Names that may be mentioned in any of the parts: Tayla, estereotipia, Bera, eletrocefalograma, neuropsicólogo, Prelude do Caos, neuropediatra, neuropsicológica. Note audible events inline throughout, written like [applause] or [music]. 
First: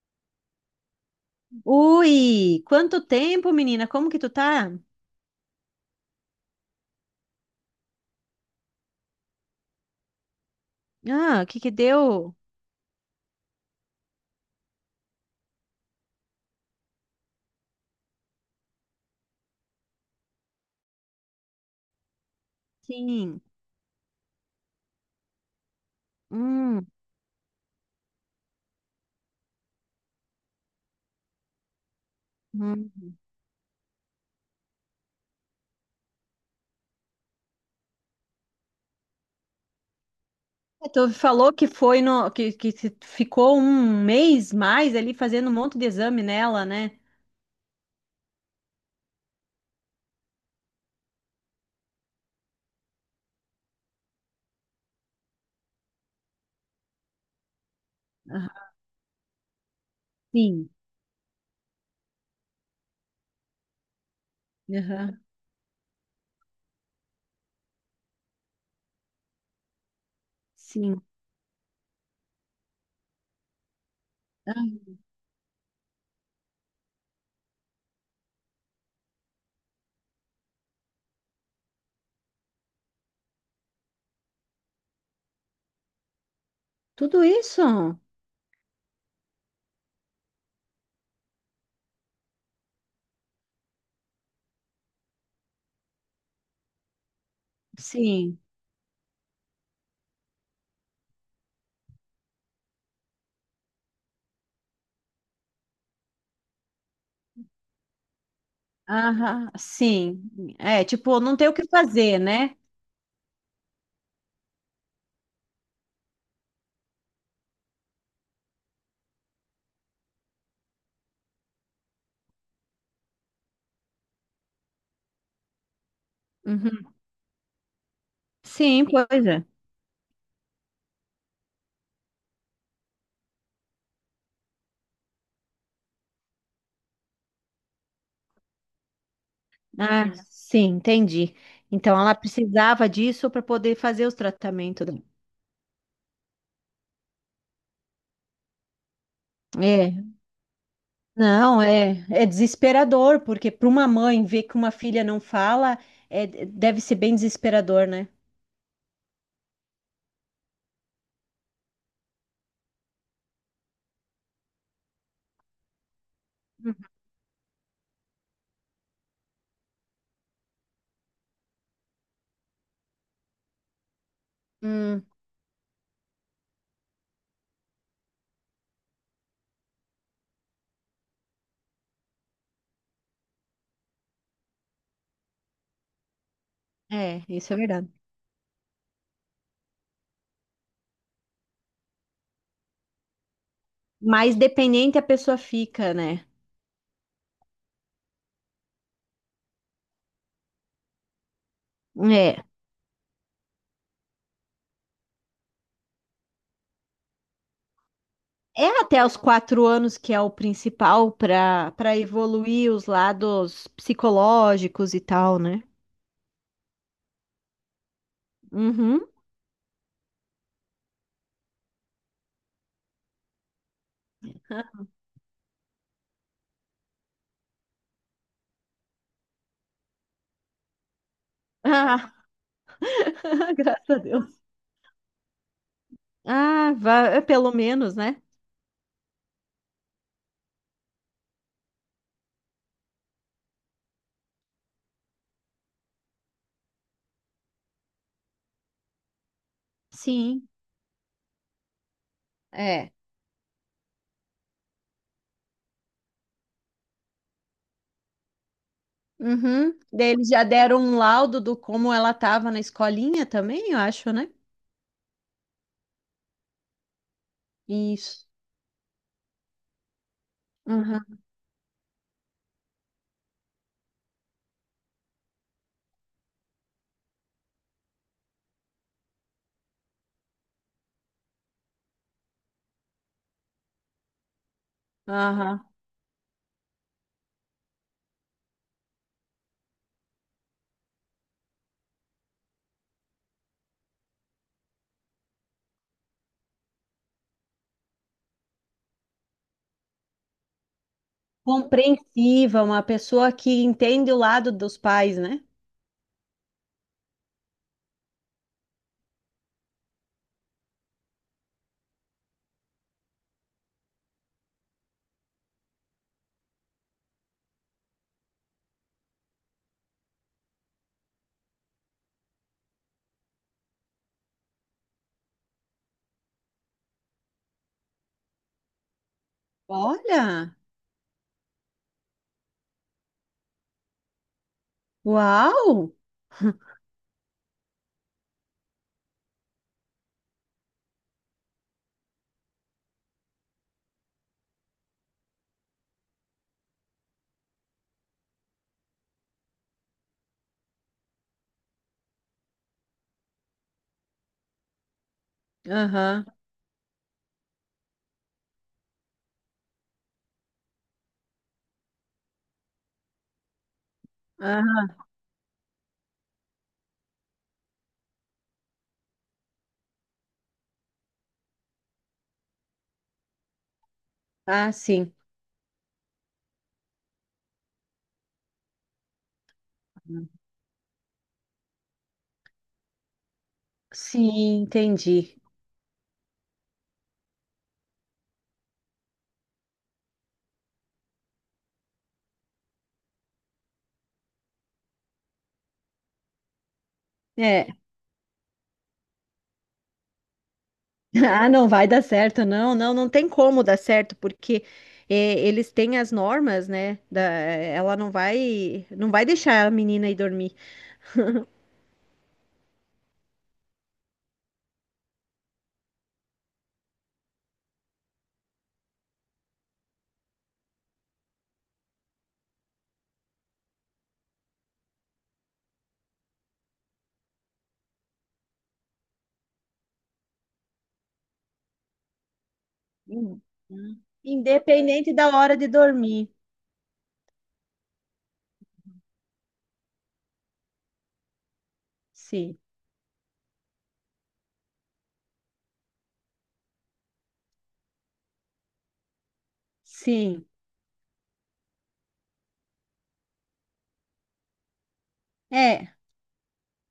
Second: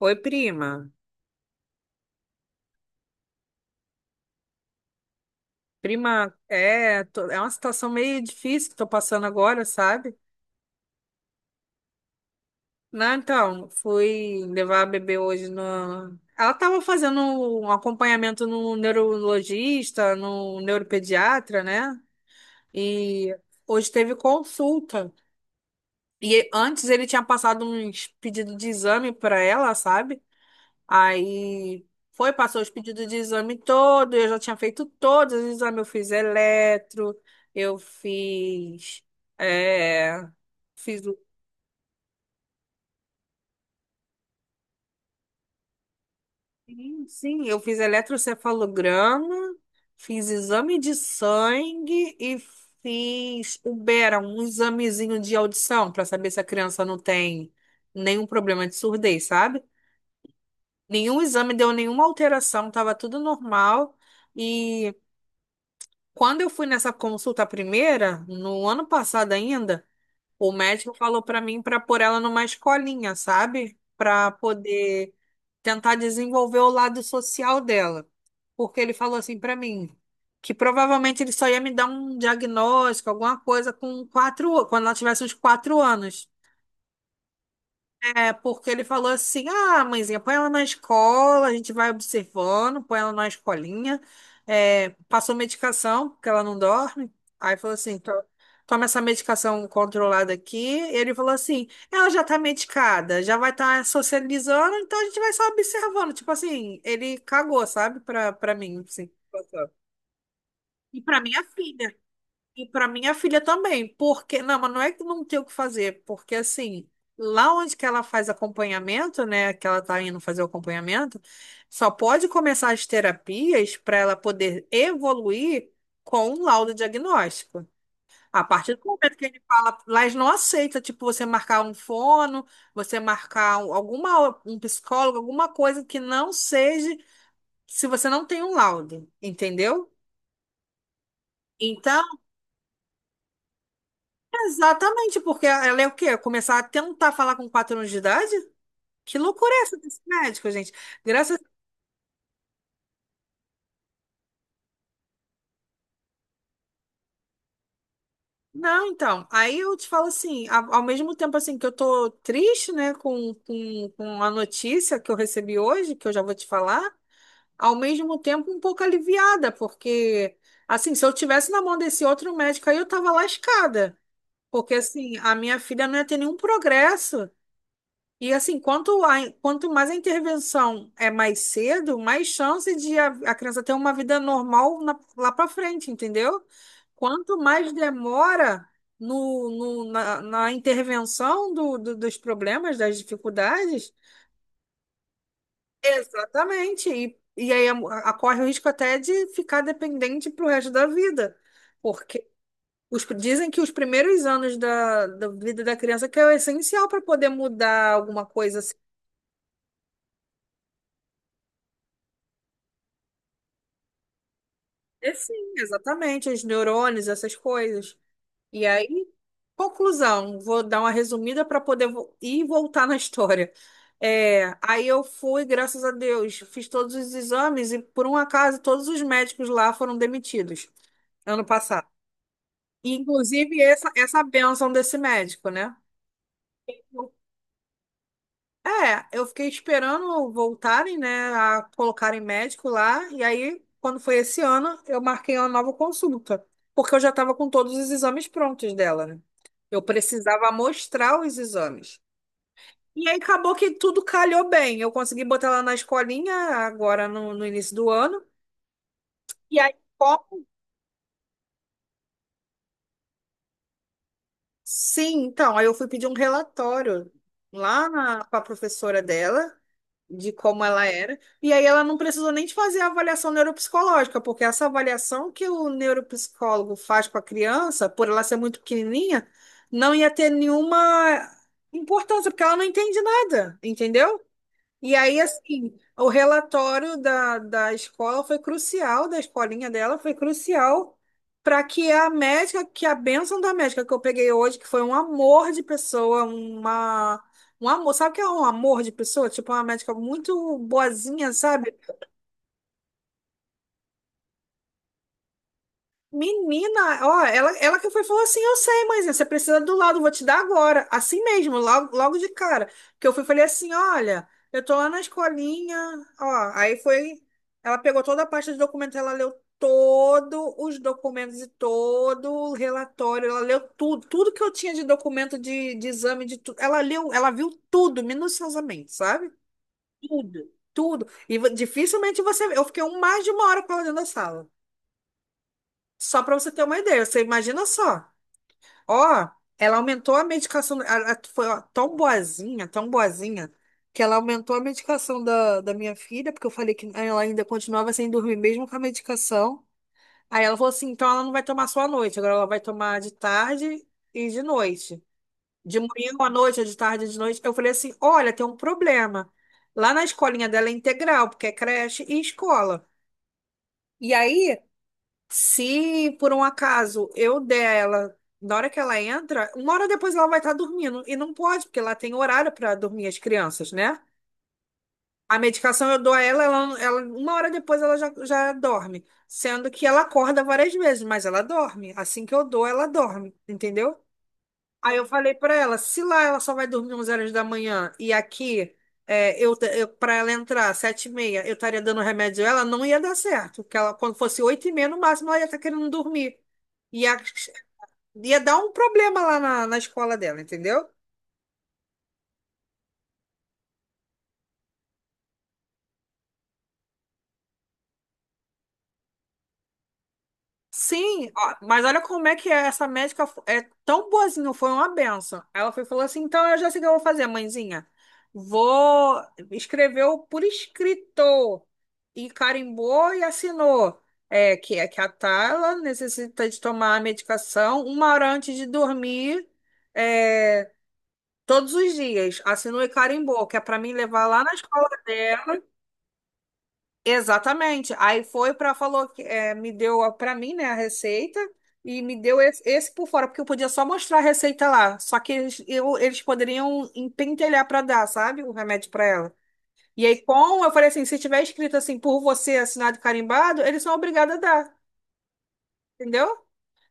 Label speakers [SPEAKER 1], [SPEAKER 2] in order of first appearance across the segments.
[SPEAKER 1] Oi, prima.
[SPEAKER 2] Ui, quanto tempo, menina? Como que tu tá?
[SPEAKER 1] Prima, é uma situação meio difícil que tô passando agora, sabe?
[SPEAKER 2] Ah, o que que deu?
[SPEAKER 1] Não, então, fui levar a bebê hoje no. Ela estava fazendo um acompanhamento no neurologista, no neuropediatra, né? E
[SPEAKER 2] Sim.
[SPEAKER 1] hoje teve consulta. E
[SPEAKER 2] Hum,
[SPEAKER 1] antes ele tinha passado uns pedidos de exame para ela, sabe? Aí foi, passou os pedidos de
[SPEAKER 2] hum.
[SPEAKER 1] exame todo, eu já tinha feito todos os exames, eu fiz eletro, eu fiz, é,
[SPEAKER 2] É,
[SPEAKER 1] fiz,
[SPEAKER 2] tu
[SPEAKER 1] o-
[SPEAKER 2] falou que foi no que ficou um mês mais ali fazendo um monte de exame nela, né?
[SPEAKER 1] sim, sim, eu fiz eletrocefalograma, fiz exame de sangue e fiz o Bera, um examezinho de audição para saber se a criança não tem nenhum
[SPEAKER 2] Aham.
[SPEAKER 1] problema de surdez, sabe?
[SPEAKER 2] Sim.
[SPEAKER 1] Nenhum exame deu nenhuma alteração, tava tudo normal. E
[SPEAKER 2] Aham.
[SPEAKER 1] Quando eu fui nessa consulta primeira, no ano passado ainda, o médico
[SPEAKER 2] Sim.
[SPEAKER 1] falou pra mim pra pôr ela numa escolinha, sabe? Pra
[SPEAKER 2] Ah,
[SPEAKER 1] poder tentar desenvolver o lado social dela. Porque ele falou assim pra mim que provavelmente ele só ia me dar um diagnóstico, alguma coisa com quatro, quando ela tivesse uns quatro anos.
[SPEAKER 2] tudo isso?
[SPEAKER 1] É, porque ele falou assim: ah, mãezinha, põe ela na escola, a gente vai observando, põe ela na escolinha. É, passou medicação, porque ela não dorme. Aí falou assim:
[SPEAKER 2] Sim.
[SPEAKER 1] toma essa medicação controlada aqui. Ele falou assim: ela já tá medicada, já vai estar tá socializando, então a gente vai só observando. Tipo assim, ele cagou, sabe? Pra mim, assim.
[SPEAKER 2] Aham. Sim. É,
[SPEAKER 1] E
[SPEAKER 2] tipo,
[SPEAKER 1] pra
[SPEAKER 2] não
[SPEAKER 1] minha
[SPEAKER 2] tem o que
[SPEAKER 1] filha.
[SPEAKER 2] fazer, né?
[SPEAKER 1] E para minha filha também, porque não, mas não é que não tem o que fazer, porque assim, lá onde que ela faz acompanhamento, né, que ela tá indo fazer o acompanhamento, só pode começar as terapias para ela poder evoluir com um laudo
[SPEAKER 2] Uhum.
[SPEAKER 1] diagnóstico. A partir do
[SPEAKER 2] Sim, pois
[SPEAKER 1] momento que ele
[SPEAKER 2] é.
[SPEAKER 1] fala, lá eles não aceita, tipo, você marcar um fono, você marcar um- alguma um psicólogo, alguma coisa que não seja se você não tem um laudo, entendeu?
[SPEAKER 2] Ah, sim, entendi. Então
[SPEAKER 1] Então,
[SPEAKER 2] ela precisava disso para poder fazer os tratamentos dela.
[SPEAKER 1] exatamente, porque ela é o quê? Começar a tentar falar com quatro anos de idade? Que loucura é essa
[SPEAKER 2] É,
[SPEAKER 1] desse médico, gente? Graças.
[SPEAKER 2] não, é, é desesperador, porque para uma mãe ver que uma filha não fala, é, deve ser bem desesperador, né?
[SPEAKER 1] Não, então. Aí eu te falo assim, ao mesmo tempo assim que eu tô triste, né, com a notícia que eu recebi hoje, que eu já vou te falar, ao mesmo tempo um pouco aliviada, porque assim, se eu tivesse na mão desse outro médico aí, eu tava lascada. Porque
[SPEAKER 2] Hum,
[SPEAKER 1] assim, a minha filha não ia ter nenhum progresso. E assim, quanto mais a intervenção é mais cedo, mais chance de a criança ter uma vida normal lá para frente, entendeu?
[SPEAKER 2] é,
[SPEAKER 1] Quanto
[SPEAKER 2] isso é
[SPEAKER 1] mais
[SPEAKER 2] verdade.
[SPEAKER 1] demora na intervenção dos problemas, das dificuldades,
[SPEAKER 2] Mais dependente a pessoa fica, né?
[SPEAKER 1] exatamente. E aí corre o risco até de ficar dependente para o resto da vida, porque
[SPEAKER 2] É.
[SPEAKER 1] dizem que os primeiros anos da vida da criança que é o essencial para poder mudar alguma coisa.
[SPEAKER 2] É até os 4 anos que é o principal para evoluir os lados psicológicos e
[SPEAKER 1] É sim,
[SPEAKER 2] tal, né?
[SPEAKER 1] exatamente, os neurônios, essas coisas. E
[SPEAKER 2] Uhum.
[SPEAKER 1] aí, conclusão, vou dar uma resumida para poder ir e voltar na história. É, aí eu fui, graças a Deus, fiz todos os exames e, por um acaso, todos os médicos lá foram demitidos ano passado.
[SPEAKER 2] Ah, [laughs]
[SPEAKER 1] Inclusive,
[SPEAKER 2] graças a
[SPEAKER 1] essa
[SPEAKER 2] Deus.
[SPEAKER 1] bênção desse médico, né?
[SPEAKER 2] Ah, vá, é pelo menos, né?
[SPEAKER 1] É, eu fiquei esperando voltarem, né, a colocarem médico lá, e aí, quando foi esse ano, eu marquei uma nova consulta, porque eu já estava com todos os exames prontos dela, né? Eu
[SPEAKER 2] Sim,
[SPEAKER 1] precisava mostrar os exames.
[SPEAKER 2] é.
[SPEAKER 1] E aí acabou que tudo calhou bem. Eu consegui botar ela na escolinha agora no início do ano. E aí,
[SPEAKER 2] Uhum. Daí eles já
[SPEAKER 1] como?
[SPEAKER 2] deram um laudo do como ela estava na escolinha também, eu acho, né?
[SPEAKER 1] Sim, então, aí eu fui pedir um relatório lá
[SPEAKER 2] Isso.
[SPEAKER 1] para a professora dela, de como ela
[SPEAKER 2] Uhum.
[SPEAKER 1] era. E aí ela não precisou nem de fazer a avaliação neuropsicológica, porque essa avaliação que o neuropsicólogo faz com a criança, por ela ser muito pequenininha, não ia ter nenhuma importância, porque ela não entende nada, entendeu? E aí,
[SPEAKER 2] Aham.
[SPEAKER 1] assim, o relatório da escola foi crucial, da escolinha dela foi crucial para que a médica, que a bênção da médica que eu peguei hoje, que foi um amor de pessoa, uma, um amor, sabe o que é um amor de pessoa? Tipo, uma médica muito boazinha, sabe?
[SPEAKER 2] Compreensiva, uma pessoa que entende o lado dos pais, né?
[SPEAKER 1] Menina, ó, ela que foi e falou assim, eu sei, mãezinha, você precisa do laudo, vou te dar agora, assim mesmo, logo, logo de cara, que eu fui falei assim, olha, eu tô lá na escolinha, ó, aí foi, ela pegou toda a pasta de documentos, ela leu todos os documentos e todo o relatório, ela leu tudo, tudo que eu tinha de documento de exame, de tudo, ela leu, ela viu tudo, minuciosamente, sabe? Tudo,
[SPEAKER 2] Olha!
[SPEAKER 1] tudo, e dificilmente você, eu fiquei mais de uma hora com ela dentro da sala.
[SPEAKER 2] Uau!
[SPEAKER 1] Só para você ter uma ideia, você imagina só. Ó, ela aumentou a medicação. Ela foi ó, tão boazinha, que ela aumentou a medicação da minha filha, porque eu falei que ela ainda continuava sem dormir mesmo com a medicação. Aí ela falou assim: então ela não vai tomar só à noite, agora ela vai tomar de tarde e de noite. De manhã
[SPEAKER 2] Aham.
[SPEAKER 1] à noite, ou de tarde e de noite. Eu falei assim: olha, tem um problema. Lá na escolinha dela é integral, porque é creche e escola. E aí.
[SPEAKER 2] Aham.
[SPEAKER 1] Se por um acaso eu der ela na hora que ela entra, uma hora depois ela vai estar dormindo. E não pode, porque ela tem horário para dormir as crianças, né?
[SPEAKER 2] Ah, sim.
[SPEAKER 1] A medicação eu dou a ela, uma hora depois ela já dorme. Sendo que ela acorda várias vezes, mas ela dorme. Assim que eu dou, ela dorme, entendeu?
[SPEAKER 2] Sim,
[SPEAKER 1] Aí eu falei
[SPEAKER 2] entendi.
[SPEAKER 1] pra ela, se lá ela só vai dormir 11 horas da manhã e aqui é, eu para ela entrar sete e meia, eu estaria dando remédio a ela, não ia dar certo, porque ela quando fosse oito e meia no máximo ela ia estar querendo dormir. Ia,
[SPEAKER 2] É,
[SPEAKER 1] ia dar um problema lá na escola dela, entendeu?
[SPEAKER 2] [laughs] Ah, não vai dar certo, não, não, não tem como dar certo, porque eles têm as normas, né? Da, ela não vai, não vai deixar a menina ir dormir.
[SPEAKER 1] Sim, ó, mas olha como é que é, essa médica é tão boazinha, foi uma benção. Ela foi, e falou assim: então eu já sei o que eu vou fazer, mãezinha. Vou. Escreveu por escrito e carimbou e assinou. É que a Tayla necessita de tomar a medicação uma hora antes de dormir, é, todos os dias. Assinou e
[SPEAKER 2] Hum.
[SPEAKER 1] carimbou, que é para mim levar lá na escola
[SPEAKER 2] Independente da hora
[SPEAKER 1] dela.
[SPEAKER 2] de dormir.
[SPEAKER 1] Exatamente. Aí foi para falou que é, me deu para mim, né, a receita e me deu
[SPEAKER 2] Sim,
[SPEAKER 1] esse, esse por fora, porque eu podia só mostrar a receita lá, só que eles poderiam empentelhar para dar, sabe, o remédio para ela. E aí
[SPEAKER 2] sim,
[SPEAKER 1] com, eu falei assim, se tiver escrito assim por você, assinado e carimbado, eles são obrigados a dar,
[SPEAKER 2] é,
[SPEAKER 1] entendeu?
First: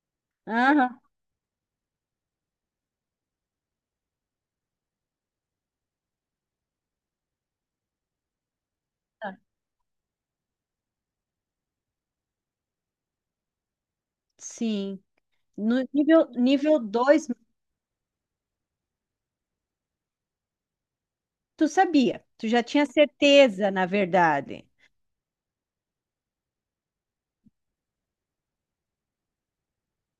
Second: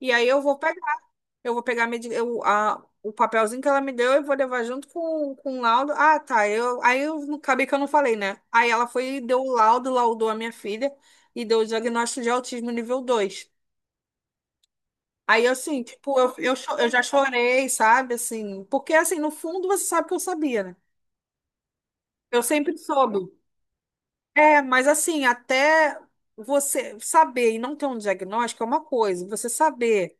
[SPEAKER 1] E aí eu vou
[SPEAKER 2] aham,
[SPEAKER 1] eu vou pegar a o papelzinho que ela me deu e vou levar junto com o laudo. Ah, tá. Eu, aí eu não- acabei que eu não falei, né? Aí ela foi e
[SPEAKER 2] tá,
[SPEAKER 1] deu o laudo, laudou a minha filha e deu o diagnóstico de autismo nível 2.
[SPEAKER 2] sim.
[SPEAKER 1] Aí, assim,
[SPEAKER 2] No
[SPEAKER 1] tipo,
[SPEAKER 2] nível, nível
[SPEAKER 1] eu já
[SPEAKER 2] 2,
[SPEAKER 1] chorei, sabe? Assim, porque, assim, no fundo você sabe que eu sabia, né?
[SPEAKER 2] tu sabia,
[SPEAKER 1] Eu
[SPEAKER 2] tu já
[SPEAKER 1] sempre
[SPEAKER 2] tinha
[SPEAKER 1] soube.
[SPEAKER 2] certeza, na
[SPEAKER 1] É,
[SPEAKER 2] verdade.
[SPEAKER 1] mas, assim, até você saber e não ter um diagnóstico é uma coisa. Você saber.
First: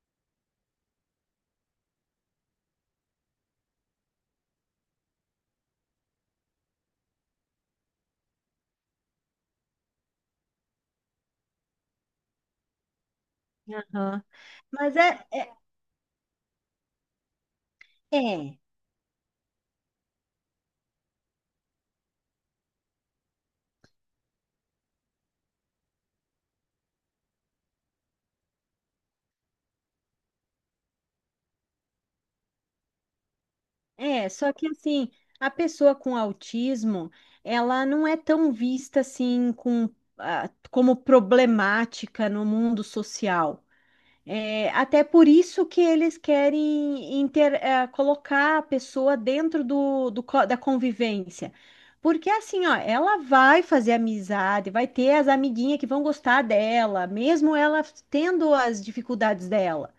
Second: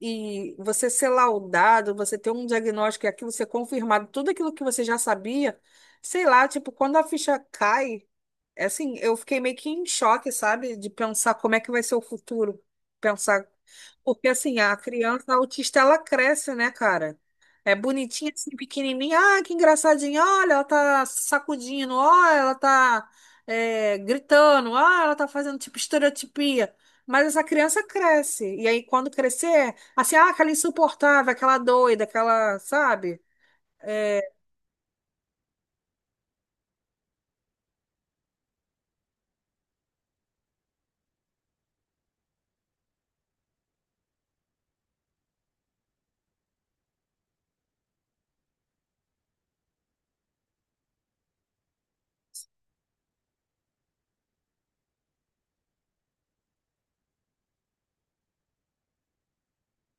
[SPEAKER 1] E você ser laudado, você ter um diagnóstico e aquilo ser confirmado, tudo aquilo que você já sabia, sei lá, tipo, quando a ficha cai é assim, eu fiquei meio que em choque, sabe? De pensar como é que vai ser o futuro. Pensar.
[SPEAKER 2] Aham.
[SPEAKER 1] Porque, assim, a
[SPEAKER 2] Mas é,
[SPEAKER 1] criança autista, ela cresce, né, cara? É bonitinha, assim,
[SPEAKER 2] é.
[SPEAKER 1] pequenininha. Ah, que engraçadinha. Olha, ela tá sacudindo. Olha, ela tá é, gritando. Olha, ela tá fazendo, tipo, estereotipia. Mas essa criança cresce. E aí, quando crescer, assim, ah, aquela insuportável, aquela doida, aquela, sabe?
[SPEAKER 2] É,
[SPEAKER 1] É,
[SPEAKER 2] só que assim, a pessoa com autismo, ela não é tão vista assim com, ah, como problemática no mundo social. É, até por isso que eles querem colocar a pessoa dentro da convivência. Porque assim, ó, ela vai fazer amizade, vai ter as amiguinhas que vão gostar dela, mesmo ela tendo as dificuldades dela.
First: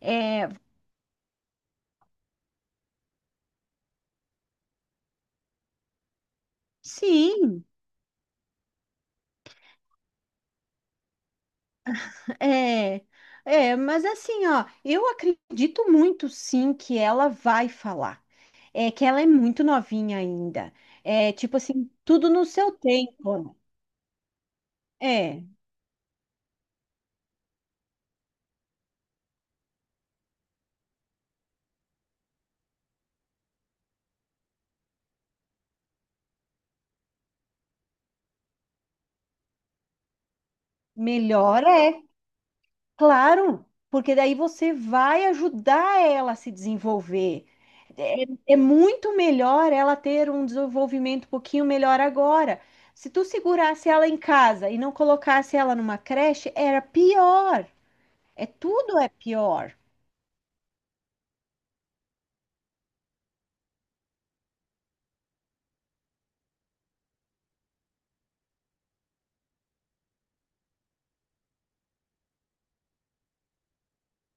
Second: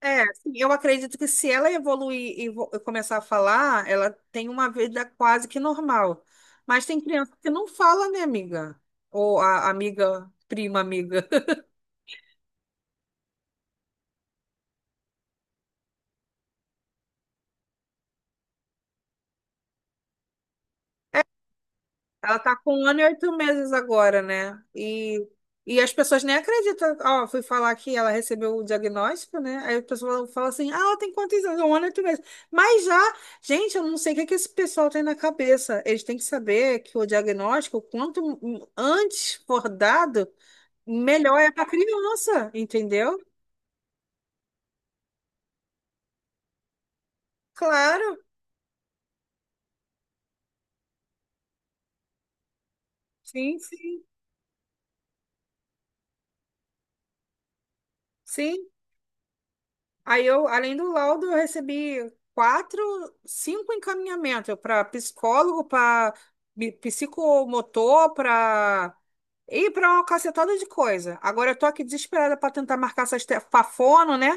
[SPEAKER 1] é,
[SPEAKER 2] É,
[SPEAKER 1] assim, eu acredito que se ela evoluir e começar a falar, ela tem uma vida quase que normal. Mas tem criança que
[SPEAKER 2] sim,
[SPEAKER 1] não fala, né, amiga? Ou a amiga, prima amiga. [laughs]
[SPEAKER 2] é, é, mas assim, ó, eu acredito muito sim que ela vai falar. É que ela é muito novinha ainda. É tipo assim, tudo
[SPEAKER 1] Ela
[SPEAKER 2] no
[SPEAKER 1] tá
[SPEAKER 2] seu
[SPEAKER 1] com um ano e oito
[SPEAKER 2] tempo.
[SPEAKER 1] meses agora, né?
[SPEAKER 2] Né? É,
[SPEAKER 1] E as pessoas nem acreditam. Ó, fui falar que ela recebeu o diagnóstico, né? Aí as pessoas falam assim: ah, ela tem quantos anos? Um ano e oito meses. Mas já, gente, eu não sei o que é que esse pessoal tem na cabeça. Eles têm que saber que o diagnóstico, quanto antes for dado, melhor é
[SPEAKER 2] melhor
[SPEAKER 1] para
[SPEAKER 2] é,
[SPEAKER 1] criança, entendeu?
[SPEAKER 2] claro, porque daí você vai ajudar ela a se desenvolver.
[SPEAKER 1] Claro,
[SPEAKER 2] É, é muito melhor ela ter um desenvolvimento um pouquinho melhor agora. Se tu
[SPEAKER 1] sim,
[SPEAKER 2] segurasse
[SPEAKER 1] sim,
[SPEAKER 2] ela em casa e não colocasse ela numa creche, era pior. É
[SPEAKER 1] sim.
[SPEAKER 2] tudo é pior.
[SPEAKER 1] Aí eu, além do laudo, eu recebi quatro, cinco encaminhamentos para psicólogo, para psicomotor, para e para uma cacetada de coisa. Agora eu tô aqui desesperada para tentar marcar essas te... pra fono, né?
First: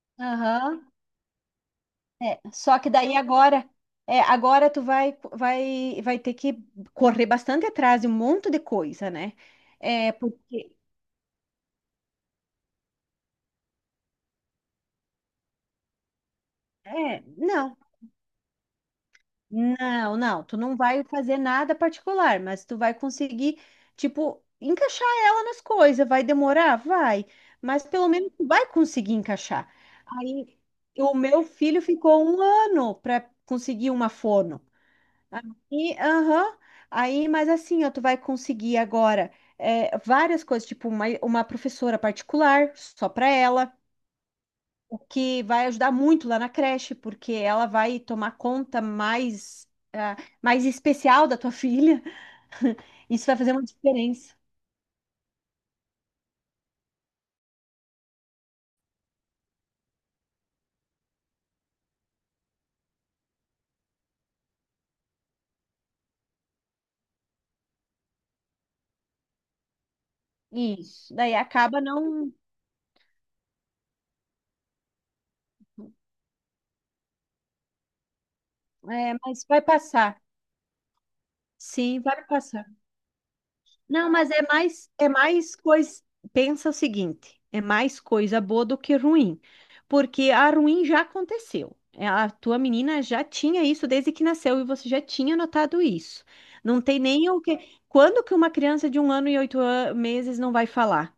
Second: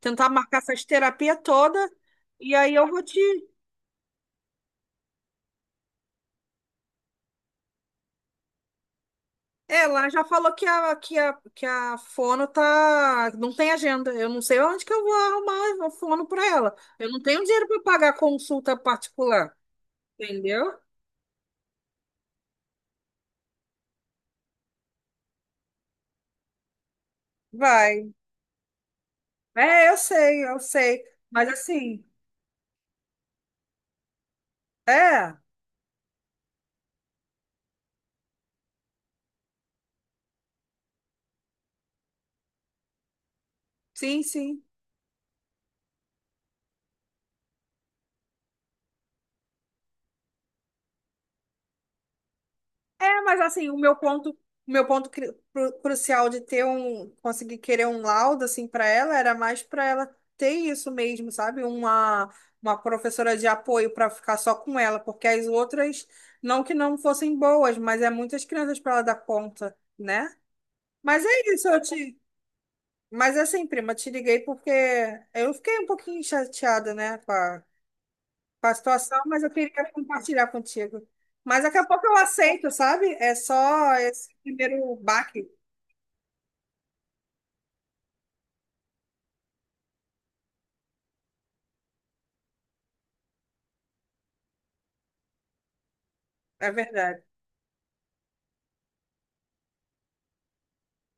[SPEAKER 1] Tentar marcar essas
[SPEAKER 2] Aham.
[SPEAKER 1] terapias toda.
[SPEAKER 2] É,
[SPEAKER 1] E aí
[SPEAKER 2] só
[SPEAKER 1] eu
[SPEAKER 2] que
[SPEAKER 1] vou
[SPEAKER 2] daí
[SPEAKER 1] te.
[SPEAKER 2] agora, é, agora tu vai ter que correr bastante atrás de um monte de coisa, né?
[SPEAKER 1] Ela
[SPEAKER 2] É,
[SPEAKER 1] já falou que
[SPEAKER 2] porque,
[SPEAKER 1] que a fono tá, não tem agenda. Eu não sei onde que eu vou arrumar a fono para ela. Eu não
[SPEAKER 2] é,
[SPEAKER 1] tenho dinheiro
[SPEAKER 2] não,
[SPEAKER 1] para pagar consulta particular,
[SPEAKER 2] não, não, tu não
[SPEAKER 1] entendeu?
[SPEAKER 2] vai fazer nada particular, mas tu vai conseguir, tipo, encaixar ela nas coisas. Vai demorar? Vai, mas pelo
[SPEAKER 1] Vai.
[SPEAKER 2] menos tu vai conseguir encaixar.
[SPEAKER 1] É, eu sei,
[SPEAKER 2] Aí,
[SPEAKER 1] eu sei.
[SPEAKER 2] o meu
[SPEAKER 1] Mas
[SPEAKER 2] filho
[SPEAKER 1] assim,
[SPEAKER 2] ficou um ano para conseguir uma fono.
[SPEAKER 1] é,
[SPEAKER 2] E, aham, aí, mas assim, ó, tu vai conseguir agora é, várias coisas, tipo uma professora particular, só para ela,
[SPEAKER 1] sim, sim.
[SPEAKER 2] o que vai ajudar muito lá na creche, porque ela vai tomar conta mais, ah, mais especial da tua filha. [laughs]
[SPEAKER 1] É,
[SPEAKER 2] Isso vai
[SPEAKER 1] mas
[SPEAKER 2] fazer uma
[SPEAKER 1] assim, o meu ponto,
[SPEAKER 2] diferença.
[SPEAKER 1] o meu ponto crucial de ter um, conseguir querer um laudo assim para ela era mais para ela ter isso mesmo, sabe? Uma professora de apoio para ficar só com ela, porque as outras não que não fossem boas, mas é muitas crianças para ela dar conta, né?
[SPEAKER 2] Isso.
[SPEAKER 1] Mas
[SPEAKER 2] Daí
[SPEAKER 1] é isso, eu
[SPEAKER 2] acaba
[SPEAKER 1] te,
[SPEAKER 2] não.
[SPEAKER 1] mas assim, prima, te liguei porque eu fiquei um pouquinho chateada, né, com a
[SPEAKER 2] É,
[SPEAKER 1] situação, mas
[SPEAKER 2] mas
[SPEAKER 1] eu
[SPEAKER 2] vai
[SPEAKER 1] queria
[SPEAKER 2] passar.
[SPEAKER 1] compartilhar contigo. Mas daqui a
[SPEAKER 2] Sim,
[SPEAKER 1] pouco eu
[SPEAKER 2] vai passar.
[SPEAKER 1] aceito, sabe? É só
[SPEAKER 2] Não,
[SPEAKER 1] esse
[SPEAKER 2] mas
[SPEAKER 1] primeiro
[SPEAKER 2] é
[SPEAKER 1] baque.
[SPEAKER 2] mais coisa. Pensa o seguinte, é mais coisa boa do que ruim, porque a ruim já aconteceu. É, a tua menina já tinha isso desde que nasceu e você já tinha notado isso.
[SPEAKER 1] É
[SPEAKER 2] Não tem
[SPEAKER 1] verdade,
[SPEAKER 2] nem o que. Quando que uma criança de um ano e oito meses não vai falar?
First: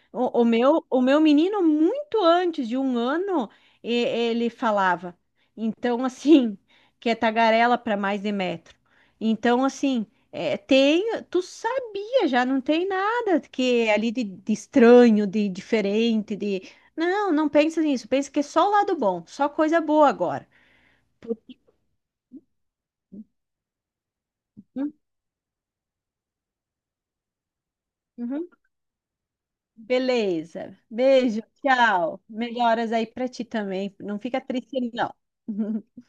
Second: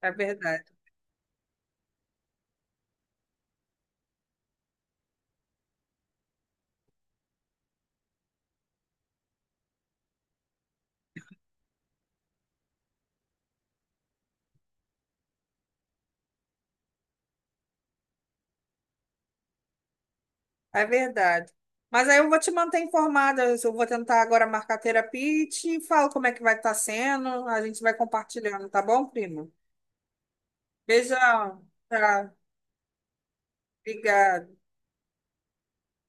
[SPEAKER 1] é
[SPEAKER 2] O
[SPEAKER 1] verdade,
[SPEAKER 2] meu, o meu menino, muito antes de um ano, ele falava. Então, assim, [laughs] que é tagarela para mais de metro. Então, assim, é, tem, tu sabia, já não tem nada que é ali de estranho, de diferente, de. Não, não pensa nisso, pensa que é só o lado bom, só coisa boa agora.
[SPEAKER 1] é verdade. Mas aí eu vou te manter informada. Eu vou tentar agora marcar
[SPEAKER 2] Uhum,
[SPEAKER 1] terapia e te falo como é que vai estar sendo. A gente vai
[SPEAKER 2] uhum.
[SPEAKER 1] compartilhando, tá bom, primo?
[SPEAKER 2] Beleza. Beijo,
[SPEAKER 1] Beijão.
[SPEAKER 2] tchau.
[SPEAKER 1] Tá.
[SPEAKER 2] Melhoras aí para ti também. Não fica
[SPEAKER 1] Obrigada.
[SPEAKER 2] triste, não. [laughs]